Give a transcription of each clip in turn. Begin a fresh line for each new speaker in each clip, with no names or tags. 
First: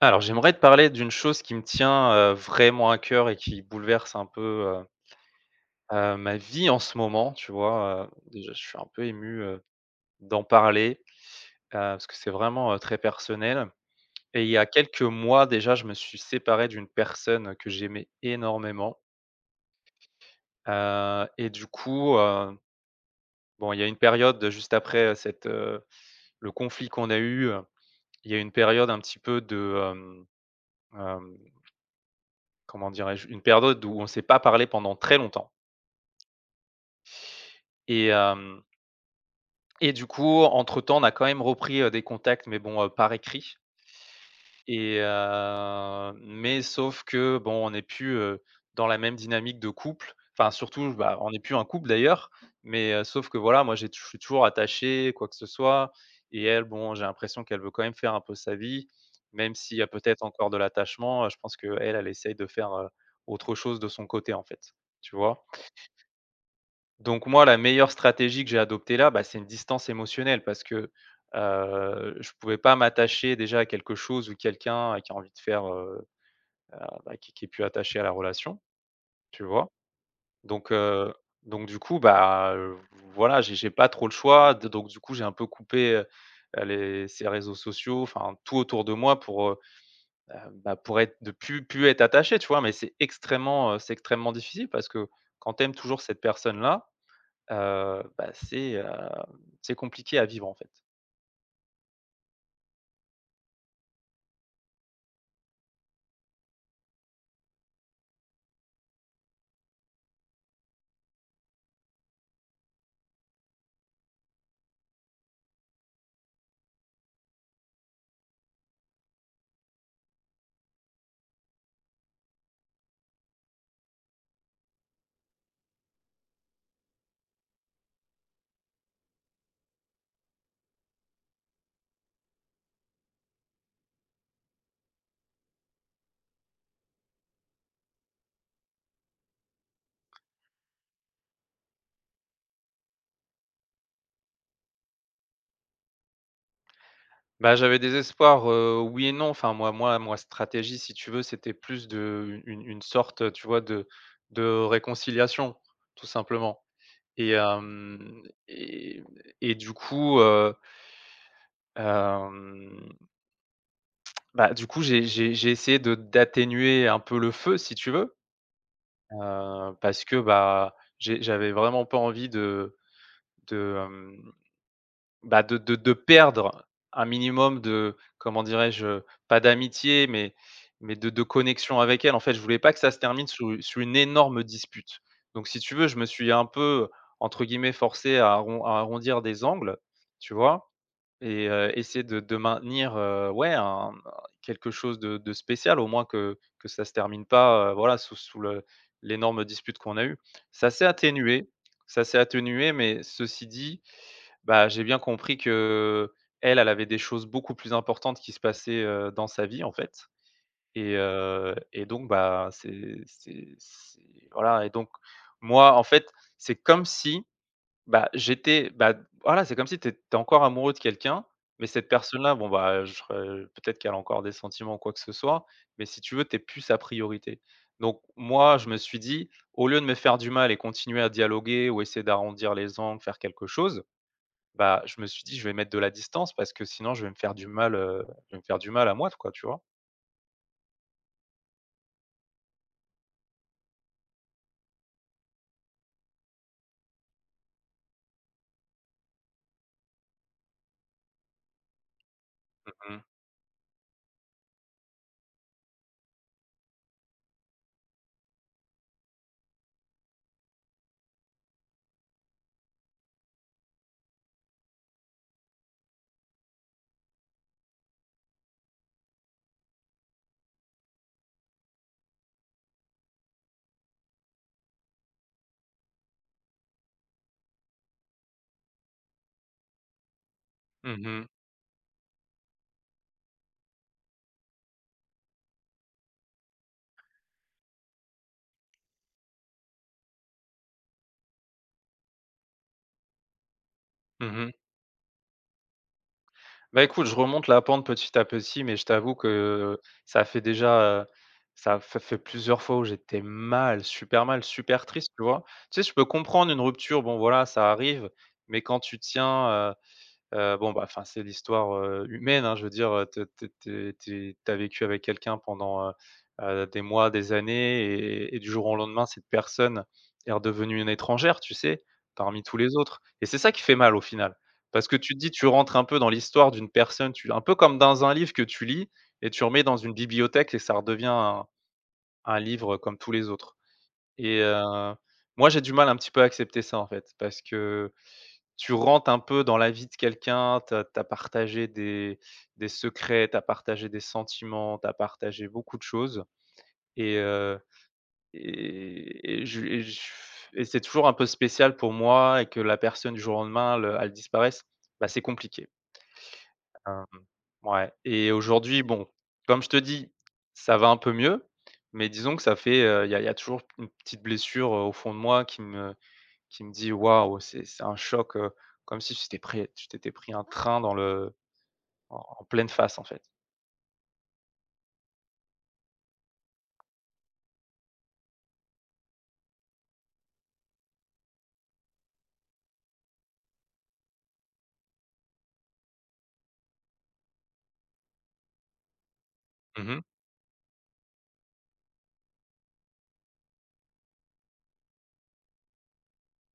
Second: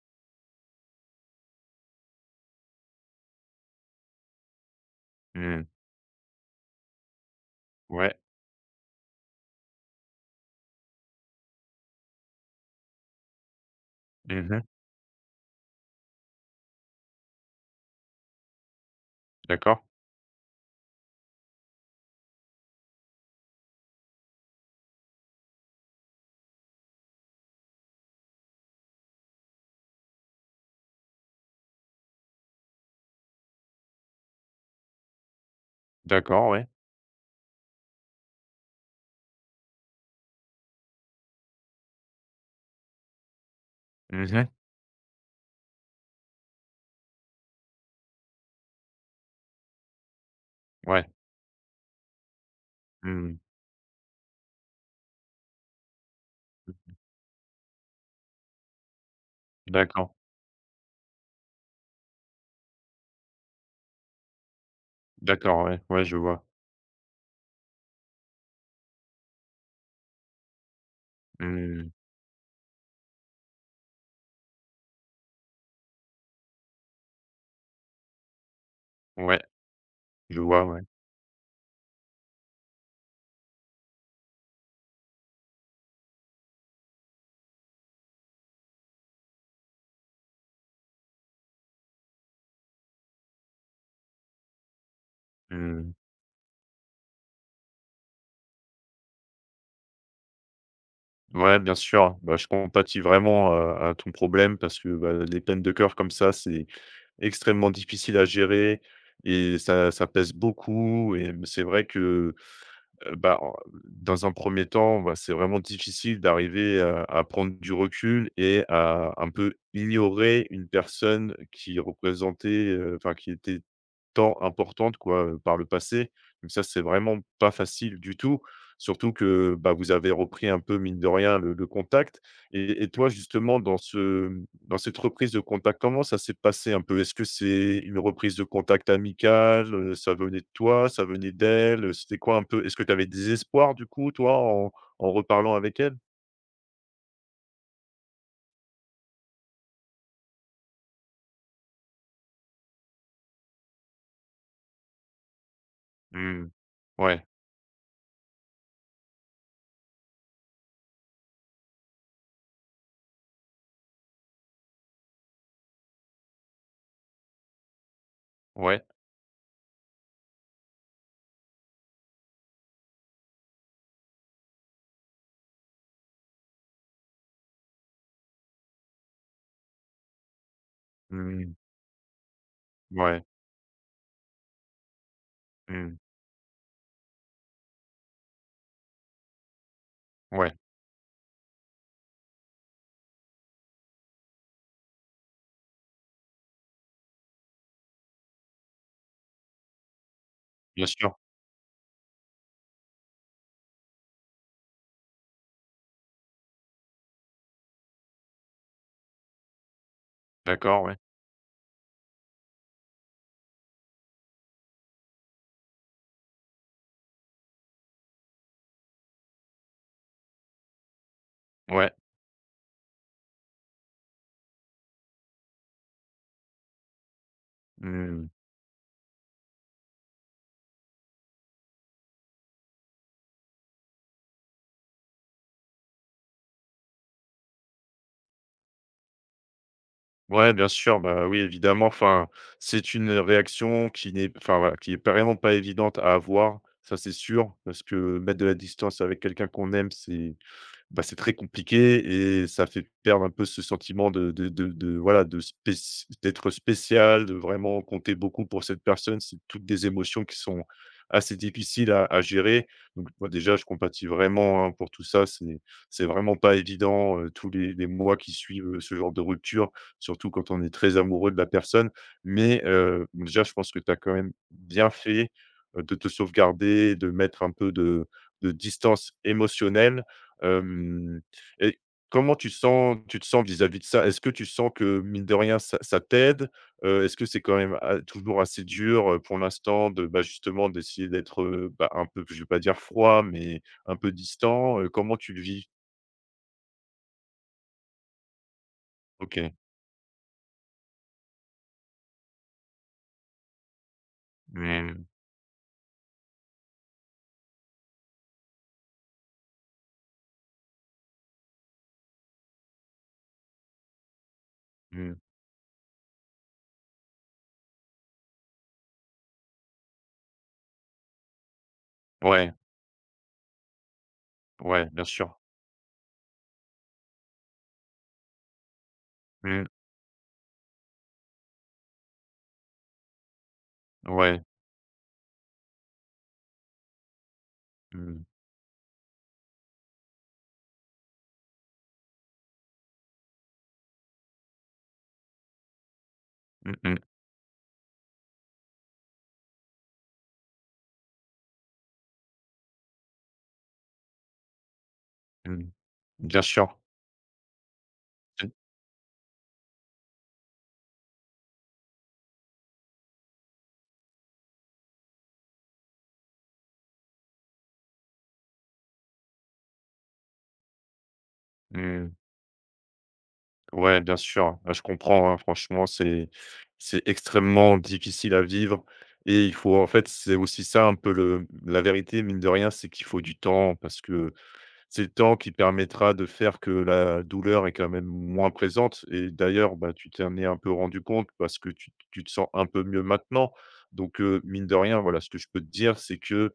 Alors, j'aimerais te parler d'une chose qui me tient, vraiment à cœur et qui bouleverse un peu,
Mmh.
ma vie en ce moment, tu vois?
Ouais.
Déjà, je suis un peu ému, d'en parler, parce que c'est vraiment, très personnel et
Mmh
il y
mh.
a quelques mois déjà, je me suis séparé d'une personne que j'aimais énormément,
D'accord.
et du coup, bon, il y a une juste après, le conflit qu'on a eu, il y a une période un petit peu de, hem, comment dirais-je? Une période où on ne s'est pas parlé pendant très longtemps.
D'accord, ouais.
Et hem et du coup, entre-temps, on a quand même repris, des contacts, mais bon, par écrit
Mmh mh.
et mais sauf que, bon, on n'est plus, dans la même dynamique de couple. Enfin, surtout,
Ouais.
bah, on n'est plus un couple d'ailleurs, mais sauf
Mmh.
que voilà, moi, j'ai tou je suis toujours attaché, quoi que ce soit et elle, bon, j'ai l'impression qu'elle veut quand même faire un peu sa vie, même s'il y a
D'accord.
peut-être encore de l'attachement, je pense qu'elle, elle essaye de faire, autre chose de son côté, en fait, tu vois?
D'accord, ouais. Ouais, je vois.
Donc moi, la meilleure stratégie que j'ai adoptée là, bah, c'est une distance émotionnelle parce que,
Mmh.
je pouvais pas m'attacher déjà à quelque chose ou quelqu'un qui a envie de faire, qui est plus attaché à la relation,
Ouais,
tu vois?
je vois,
Donc
ouais.
heu, donc du coup, voilà, j'ai pas trop le choix de j'ai un peu coupé, les ces réseaux sociaux, enfin tout autour de moi pour, heu, bah, pour être de plus plus être attaché, tu vois? Mais c'est extrêmement difficile parce que quand tu aimes
Mmh.
toujours cette personne-là, bah, c'est compliqué à vivre, en fait.
Ouais, bien sûr. Bah, je compatis vraiment à ton problème parce que, bah, les peines de cœur comme ça, c'est extrêmement difficile à gérer et ça pèse beaucoup et c'est vrai que bah, en dans un premier temps, bah, c'est vraiment difficile d'arriver à prendre du recul et à un peu ignorer une personne qui représentait, enfin qui était tant importante, quoi, par le passé. Donc ça, c'est vraiment pas facile du tout, surtout que, bah, vous avez repris un peu, mine de rien, le contact et toi, justement, dans cette reprise de contact, comment ça s'est passé un peu? Est-ce que c'est une reprise de contact amicale, ça venait de toi, ça venait d'elle, c'était quoi un peu? Est-ce que tu avais des espoirs, du coup, toi, en reparlant avec elle?
Bah, j'avais des espoirs, oui et non. Enfin, moi stratégie, si tu veux, c'était plus de une sorte, tu vois, de réconciliation, tout
Mmh.
simplement
Ouais,
et hem et et du coup, heu, hem, bah, du coup, j'ai essayé de d'atténuer un peu le feu, si tu veux,
ouais.
parce que, bah, j'avais vraiment pas envie de, bah, de perdre un minimum de, comment dirais-je? Pas d'amitié, mais de
Mmh.
connexion avec elle. En fait, je voulais pas que ça se
Ouais.
termine sous sous une énorme dispute. Donc si tu veux, je
Mmh.
me suis un peu, entre guillemets «forcé» à arrondir des angles, tu
Ouais.
vois? Et essayer de maintenir, ouais, un quelque chose de spécial, au moins que ça se termine pas, voilà, sous sous le l'énorme dispute qu'on a eue. Ça s'est
Bien sûr.
atténué ça s'est atténué, mais ceci dit, bah, j'ai bien compris que elle avait des choses beaucoup plus importantes qui se passaient, dans sa vie, en fait
D'accord, ouais.
et donc bah, c'est voilà et donc moi, en fait, c'est comme si bah, j'étais bah, voilà, c'est comme si tu é encore amoureux de quelqu'un, mais cette
Ouais.
personne-là, bon, bah, je re peut-être qu'elle a encore des sentiments ou quoi que ce soit, mais si tu veux, t'es plus sa priorité. Donc
Mmh.
moi, je me suis dit: «Au lieu de me faire du mal et continuer à dialoguer ou essayer d'arrondir les angles, faire quelque chose», bah, je me suis dit: «Je vais mettre de la distance parce que sinon je vais me faire du mal, je vais me faire du mal à moi, quoi», tu vois?
Ouais, bien sûr, bah, oui, évidemment. Enfin, c'est une réaction qui n'est, enfin voilà, qui est vraiment pas évidente à avoir, ça c'est sûr, parce que mettre de la distance avec quelqu'un qu'on aime, c'est très compliqué et ça fait
Mmh mh.
perdre un peu ce sentiment de voilà, de spéc d'être spécial, de vraiment compter beaucoup pour cette personne. C'est toutes des émotions qui sont assez difficiles à gérer. Donc moi, déjà, je compatis vraiment, hein, pour tout ça. C'est vraiment pas évident, tous les mois qui suivent, ce genre de rupture, surtout quand on est très amoureux de la personne. Mais déjà, je pense que tu as quand même bien fait, de te sauvegarder, de mettre un peu de distance émotionnelle. Hem
Mmh.
et comment tu te sens vis-à-vis de ça? Est-ce que tu sens que, mine de rien, ça t'aide? Est-ce que c'est quand même a toujours assez dur, pour l'instant de, bah, justement d'essayer d'être, bah, un peu, je vais pas dire froid, mais un peu
Mmh.
distant? Comment tu le vis?
Bah, écoute, je remonte la pente petit à petit, mais je t'avoue
OK.
que ça fait déjà, ça f fait plusieurs fois où j'étais mal, super
Mmh,
triste, tu vois? Tu sais, je peux comprendre une rupture, bon voilà, ça arrive, mais quand tu tiens, bon, bah, enfin, c'est l'histoire, humaine, hein, je veux dire, tu as vécu avec
mmh.
quelqu'un pendant, des mois, des années et du jour au lendemain, cette personne est redevenue une étrangère, tu sais, parmi
Ouais,
tous les autres et c'est ça qui fait mal au final.
ouais,
Parce que
bien
tu te dis,
sûr.
tu rentres un peu dans l'histoire d'une personne, tu un peu comme dans un livre que tu lis et tu remets
Mmh,
dans une bibliothèque et ça redevient un livre comme tous les autres et
ouais.
moi, j'ai du mal un petit peu à accepter ça, en fait, parce que
Mmh.
tu rentres un peu dans la vie de quelqu'un, tu as partagé des secrets, tu as partagé des sentiments, tu as partagé beaucoup de choses
Mmh mh.
et heu et je et c'est toujours un peu spécial pour moi et que la personne du jour au lendemain, elle, elle disparaisse, bah, c'est compliqué.
Mmh. Bien sûr.
Hem, ouais et
Mmh.
aujourd'hui, bon, comme je te dis, ça va un peu mieux, mais disons que ça fait, il y a y a toujours une petite blessure, au fond de moi qui me dit: «Waouh, c'est un choc, comme si tu t'étais pris un train dans le
Mmh.
en pleine face, en fait».
Ouais, bien sûr, bah, je comprends, hein, franchement, c'est extrêmement difficile à vivre et il faut en fait, c'est aussi ça un peu le la vérité, mine de rien, c'est qu'il faut du temps parce que c'est le temps qui permettra de faire que la douleur est quand même moins présente et d'ailleurs,
Mmh
bah,
mh.
tu t'en es un peu rendu compte parce que tu te sens un peu mieux maintenant donc mine de rien, voilà, ce que je peux te dire, c'est que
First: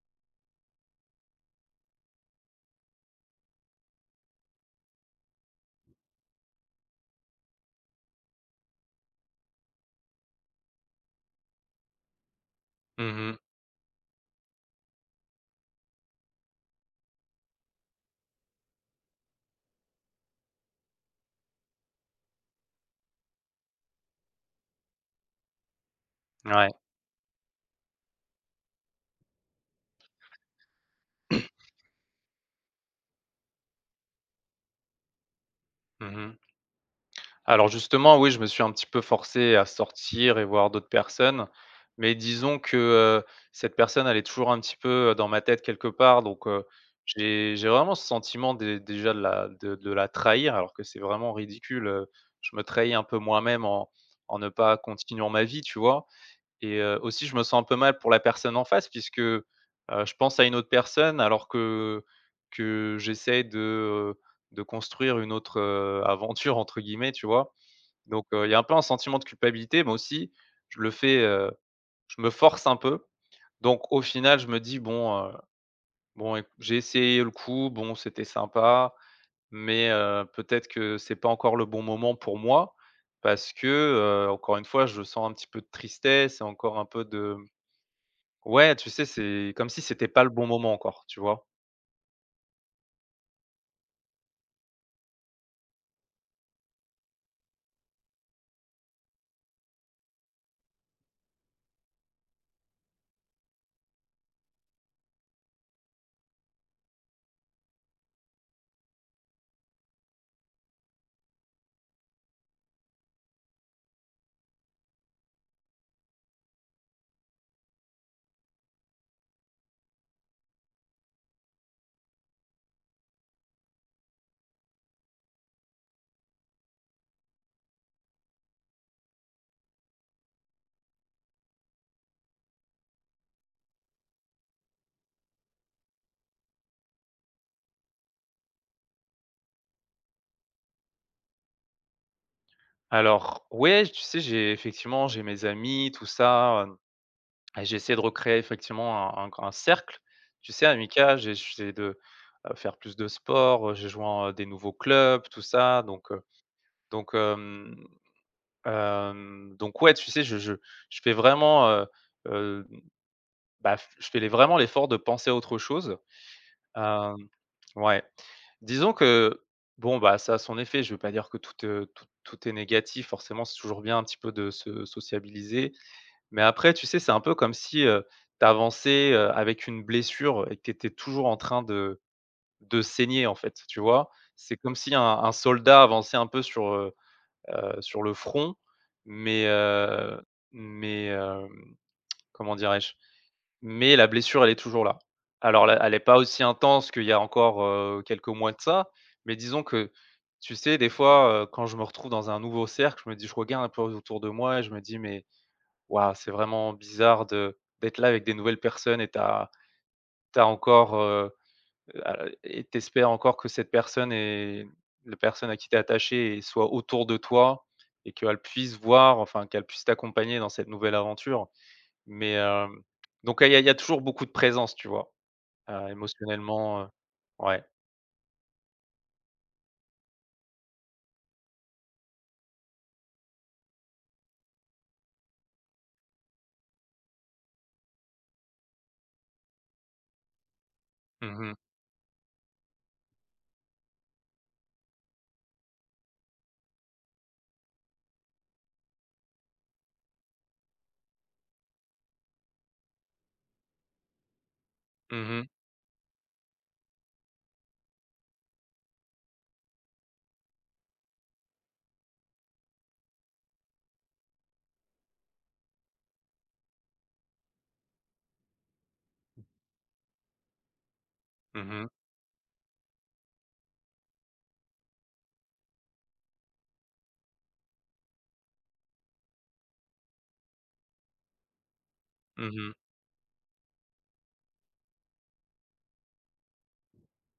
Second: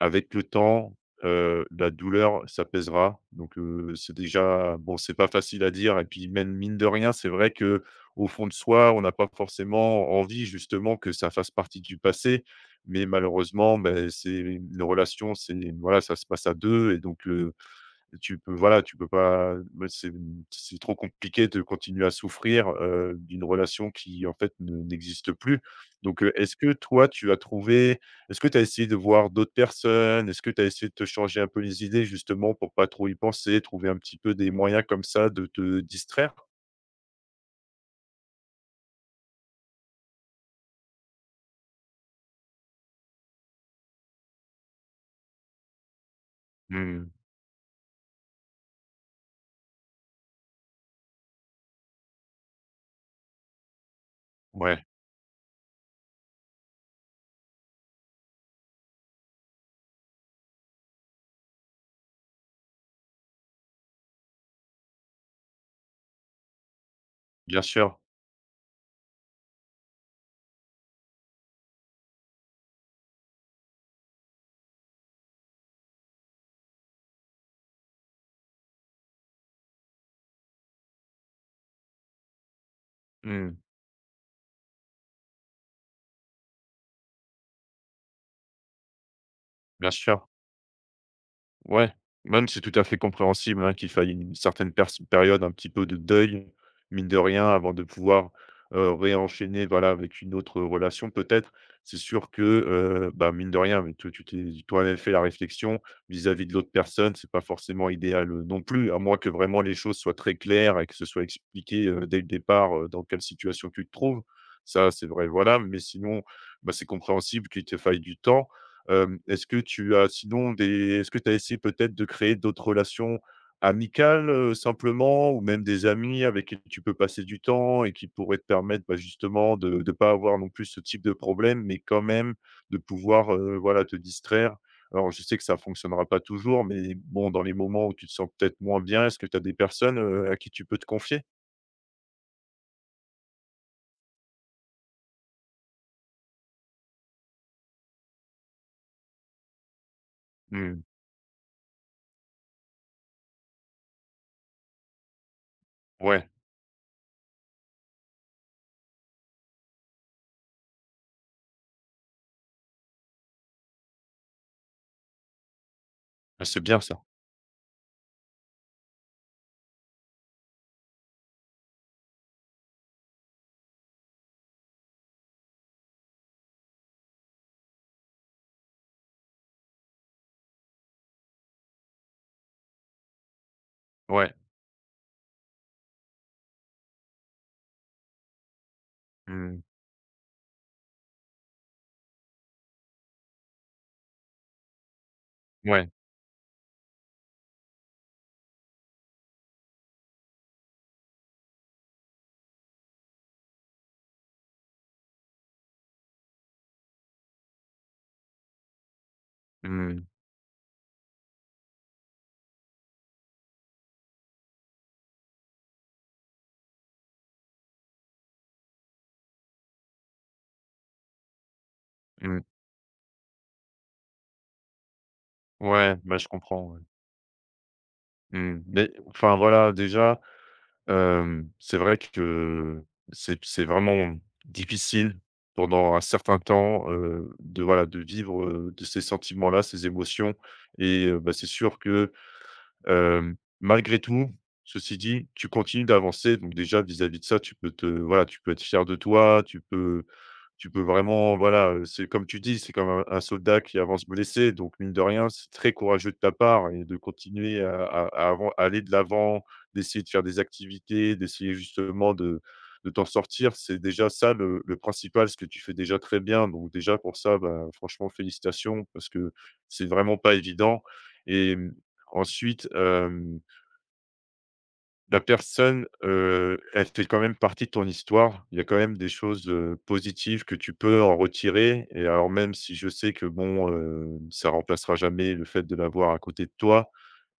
avec le temps, la douleur s'apaisera donc c'est déjà bon, c'est pas facile à dire et puis même mine de rien, c'est vrai que, au fond de soi, on n'a pas forcément envie justement que ça fasse partie du passé mais
Mmh.
malheureusement, ben, c'est une relation, c'est voilà, ça se passe à 2, et donc le. Tu peux voilà, tu peux pas me C'est trop compliqué de continuer à souffrir, d'une relation qui, en fait, ne n'existe plus. Donc,
Ouais.
est-ce que tu as essayé de voir d'autres personnes? Est-ce que tu as essayé de te changer un peu les idées, justement, pour pas trop y penser, trouver un petit peu des moyens comme ça de te distraire?
Mmh. Alors justement, oui, je me suis un petit peu forcé à sortir et voir d'autres personnes, mais disons que, cette personne, elle est toujours un petit peu, dans ma tête quelque part, donc
Mmh,
j'ai vraiment ce sentiment dé déjà de la trahir, alors que c'est vraiment ridicule, je me trahis un peu moi-même en en ne pas
ouais,
continuant ma vie, tu vois? Et aussi je me sens un peu mal pour la personne en face puisque, je pense à une autre personne alors que j'essaie de construire une autre, «aventure» entre guillemets, tu vois?
bien sûr.
Donc, il y a un peu un sentiment de culpabilité, mais aussi je le fais, je me force un peu. Donc au final, je me dis: «Bon, bon éc j'ai essayé le coup, bon c'était sympa, mais, peut-être que c'est pas encore le bon moment pour moi» parce
Mmh,
que, encore une fois, je sens un petit peu de tristesse et encore un peu de ouais, tu sais, c'est comme si
bien
c'était
sûr.
pas le bon moment encore, tu vois?
Ouais, même c'est tout à fait compréhensible, hein, qu'il faille une certaine pers période un petit peu de deuil, mine de rien, avant de pouvoir, réenchaîner, voilà, avec une autre relation peut-être. C'est sûr que, bah, mine de rien, mais toi tu t'es toi-même fait la réflexion, vis-à-vis de l'autre personne, c'est pas forcément idéal, non plus, à moins que vraiment les choses soient très claires et que ce soit expliqué, dès le départ, dans quelle situation tu te trouves. Ça, c'est vrai, voilà, mais sinon, bah, c'est compréhensible qu'il te faille du temps. Hem, est-ce que tu as sinon des est-ce que tu as essayé peut-être de créer d'autres relations amicales, simplement ou même des amis avec qui tu peux passer du temps et qui pourraient te permettre, bah, justement de ne pas avoir non plus ce type de problème, mais quand même de pouvoir, voilà, te distraire? Alors je sais que ça fonctionnera pas toujours, mais bon, dans les moments où tu te sens peut-être moins bien, est-ce que tu as des personnes, à qui tu peux te confier?
Alors, ouais, tu sais, j'ai mes amis, tout ça, et j'ai essayé de recréer effectivement un grand cercle. Tu sais,
Mmh.
amical, j'essaie de, faire plus de sport, j'ai joint, des nouveaux clubs, tout ça, donc
Ouais,
donc hem, donc ouais, tu sais, je fais vraiment, heu, bah, je fais les vraiment l'effort de penser à autre chose.
bah, c'est bien ça.
Hem, ouais. Disons que, bon, bah, ça a son effet. Je veux pas dire que tout, tout est négatif. Forcément, c'est toujours bien un petit peu de se sociabiliser. Mais après, tu sais, c'est un peu comme si, tu avançais, avec une blessure et que tu étais toujours en train de saigner, en fait, tu vois?
Ouais.
C'est comme si un soldat avançait un peu sur, sur le front, mais
Mmh.
heu mais hem, comment dirais-je? Mais la blessure, elle est toujours là. Alors là,
Ouais.
elle n'est pas aussi intense qu'il y a encore, quelques mois de ça, mais disons que, tu sais, des fois, quand je me retrouve dans un nouveau cercle, je me dis je regarde un peu autour de moi et je me dis: «Mais waouh, c'est vraiment bizarre de d'être là avec des nouvelles personnes» et
Mmh.
t'as encore, a et tu encore que cette personne est la personne à qui t'es attaché et soit autour de toi et qu'elle puisse voir, enfin, qu'elle puisse t'accompagner dans cette nouvelle aventure. Mais,
Mmh.
donc, il y a toujours beaucoup de présence, tu vois?
Ouais, bah, je comprends, ouais.
Émotionnellement, ouais.
Mmh, beh, enfin voilà, déjà, c'est vrai que c'est vraiment difficile pendant un certain temps, de voilà, de vivre, de ces sentiments-là, ces émotions et bah,
Mmh
c'est
mh.
sûr que, malgré tout, ceci dit, tu continues d'avancer donc déjà vis-à-vis de ça, tu peux être fier de toi, tu peux vraiment, voilà, c'est comme tu dis, c'est comme un soldat qui avance blessé, donc mine de rien,
Mmh
c'est
mh.
très courageux de ta part et de continuer à aller de l'avant, d'essayer de faire des activités, d'essayer justement de t'en sortir. C'est déjà ça le principal, ce que tu fais déjà très bien, donc déjà pour ça, bah, franchement félicitations parce que c'est vraiment pas évident et
Mmh mh.
ensuite, la personne, elle fait quand même partie de ton histoire. Il y a quand même des choses, positives que tu peux en retirer et alors même
Mmh.
si je sais que bon, ça remplacera jamais le fait de l'avoir à côté de toi,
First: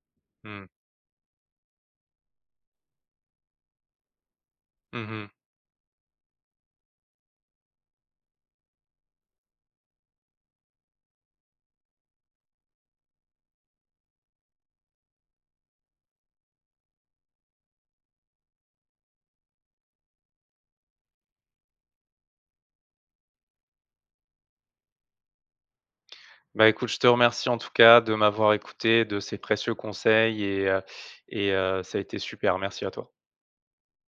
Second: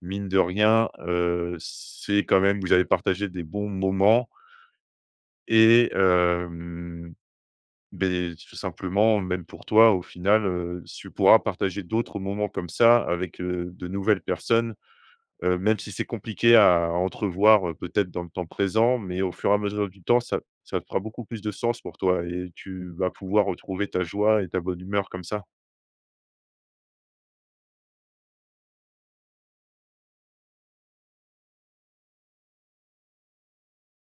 mine de
Mmh.
rien, c'est quand même vous avez partagé des bons moments
Mmh.
et beh, tout simplement, même pour toi, au final, tu pourras partager d'autres moments comme ça avec, de nouvelles personnes. Même si c'est compliqué à entrevoir, peut-être dans le temps présent, mais au fur et à mesure du temps, ça fera beaucoup plus de sens pour toi et tu vas pouvoir retrouver ta joie et ta bonne humeur comme ça.
Bah, écoute, je te remercie en tout cas de m'avoir écouté, de ces précieux conseils ça a été super. Merci à toi.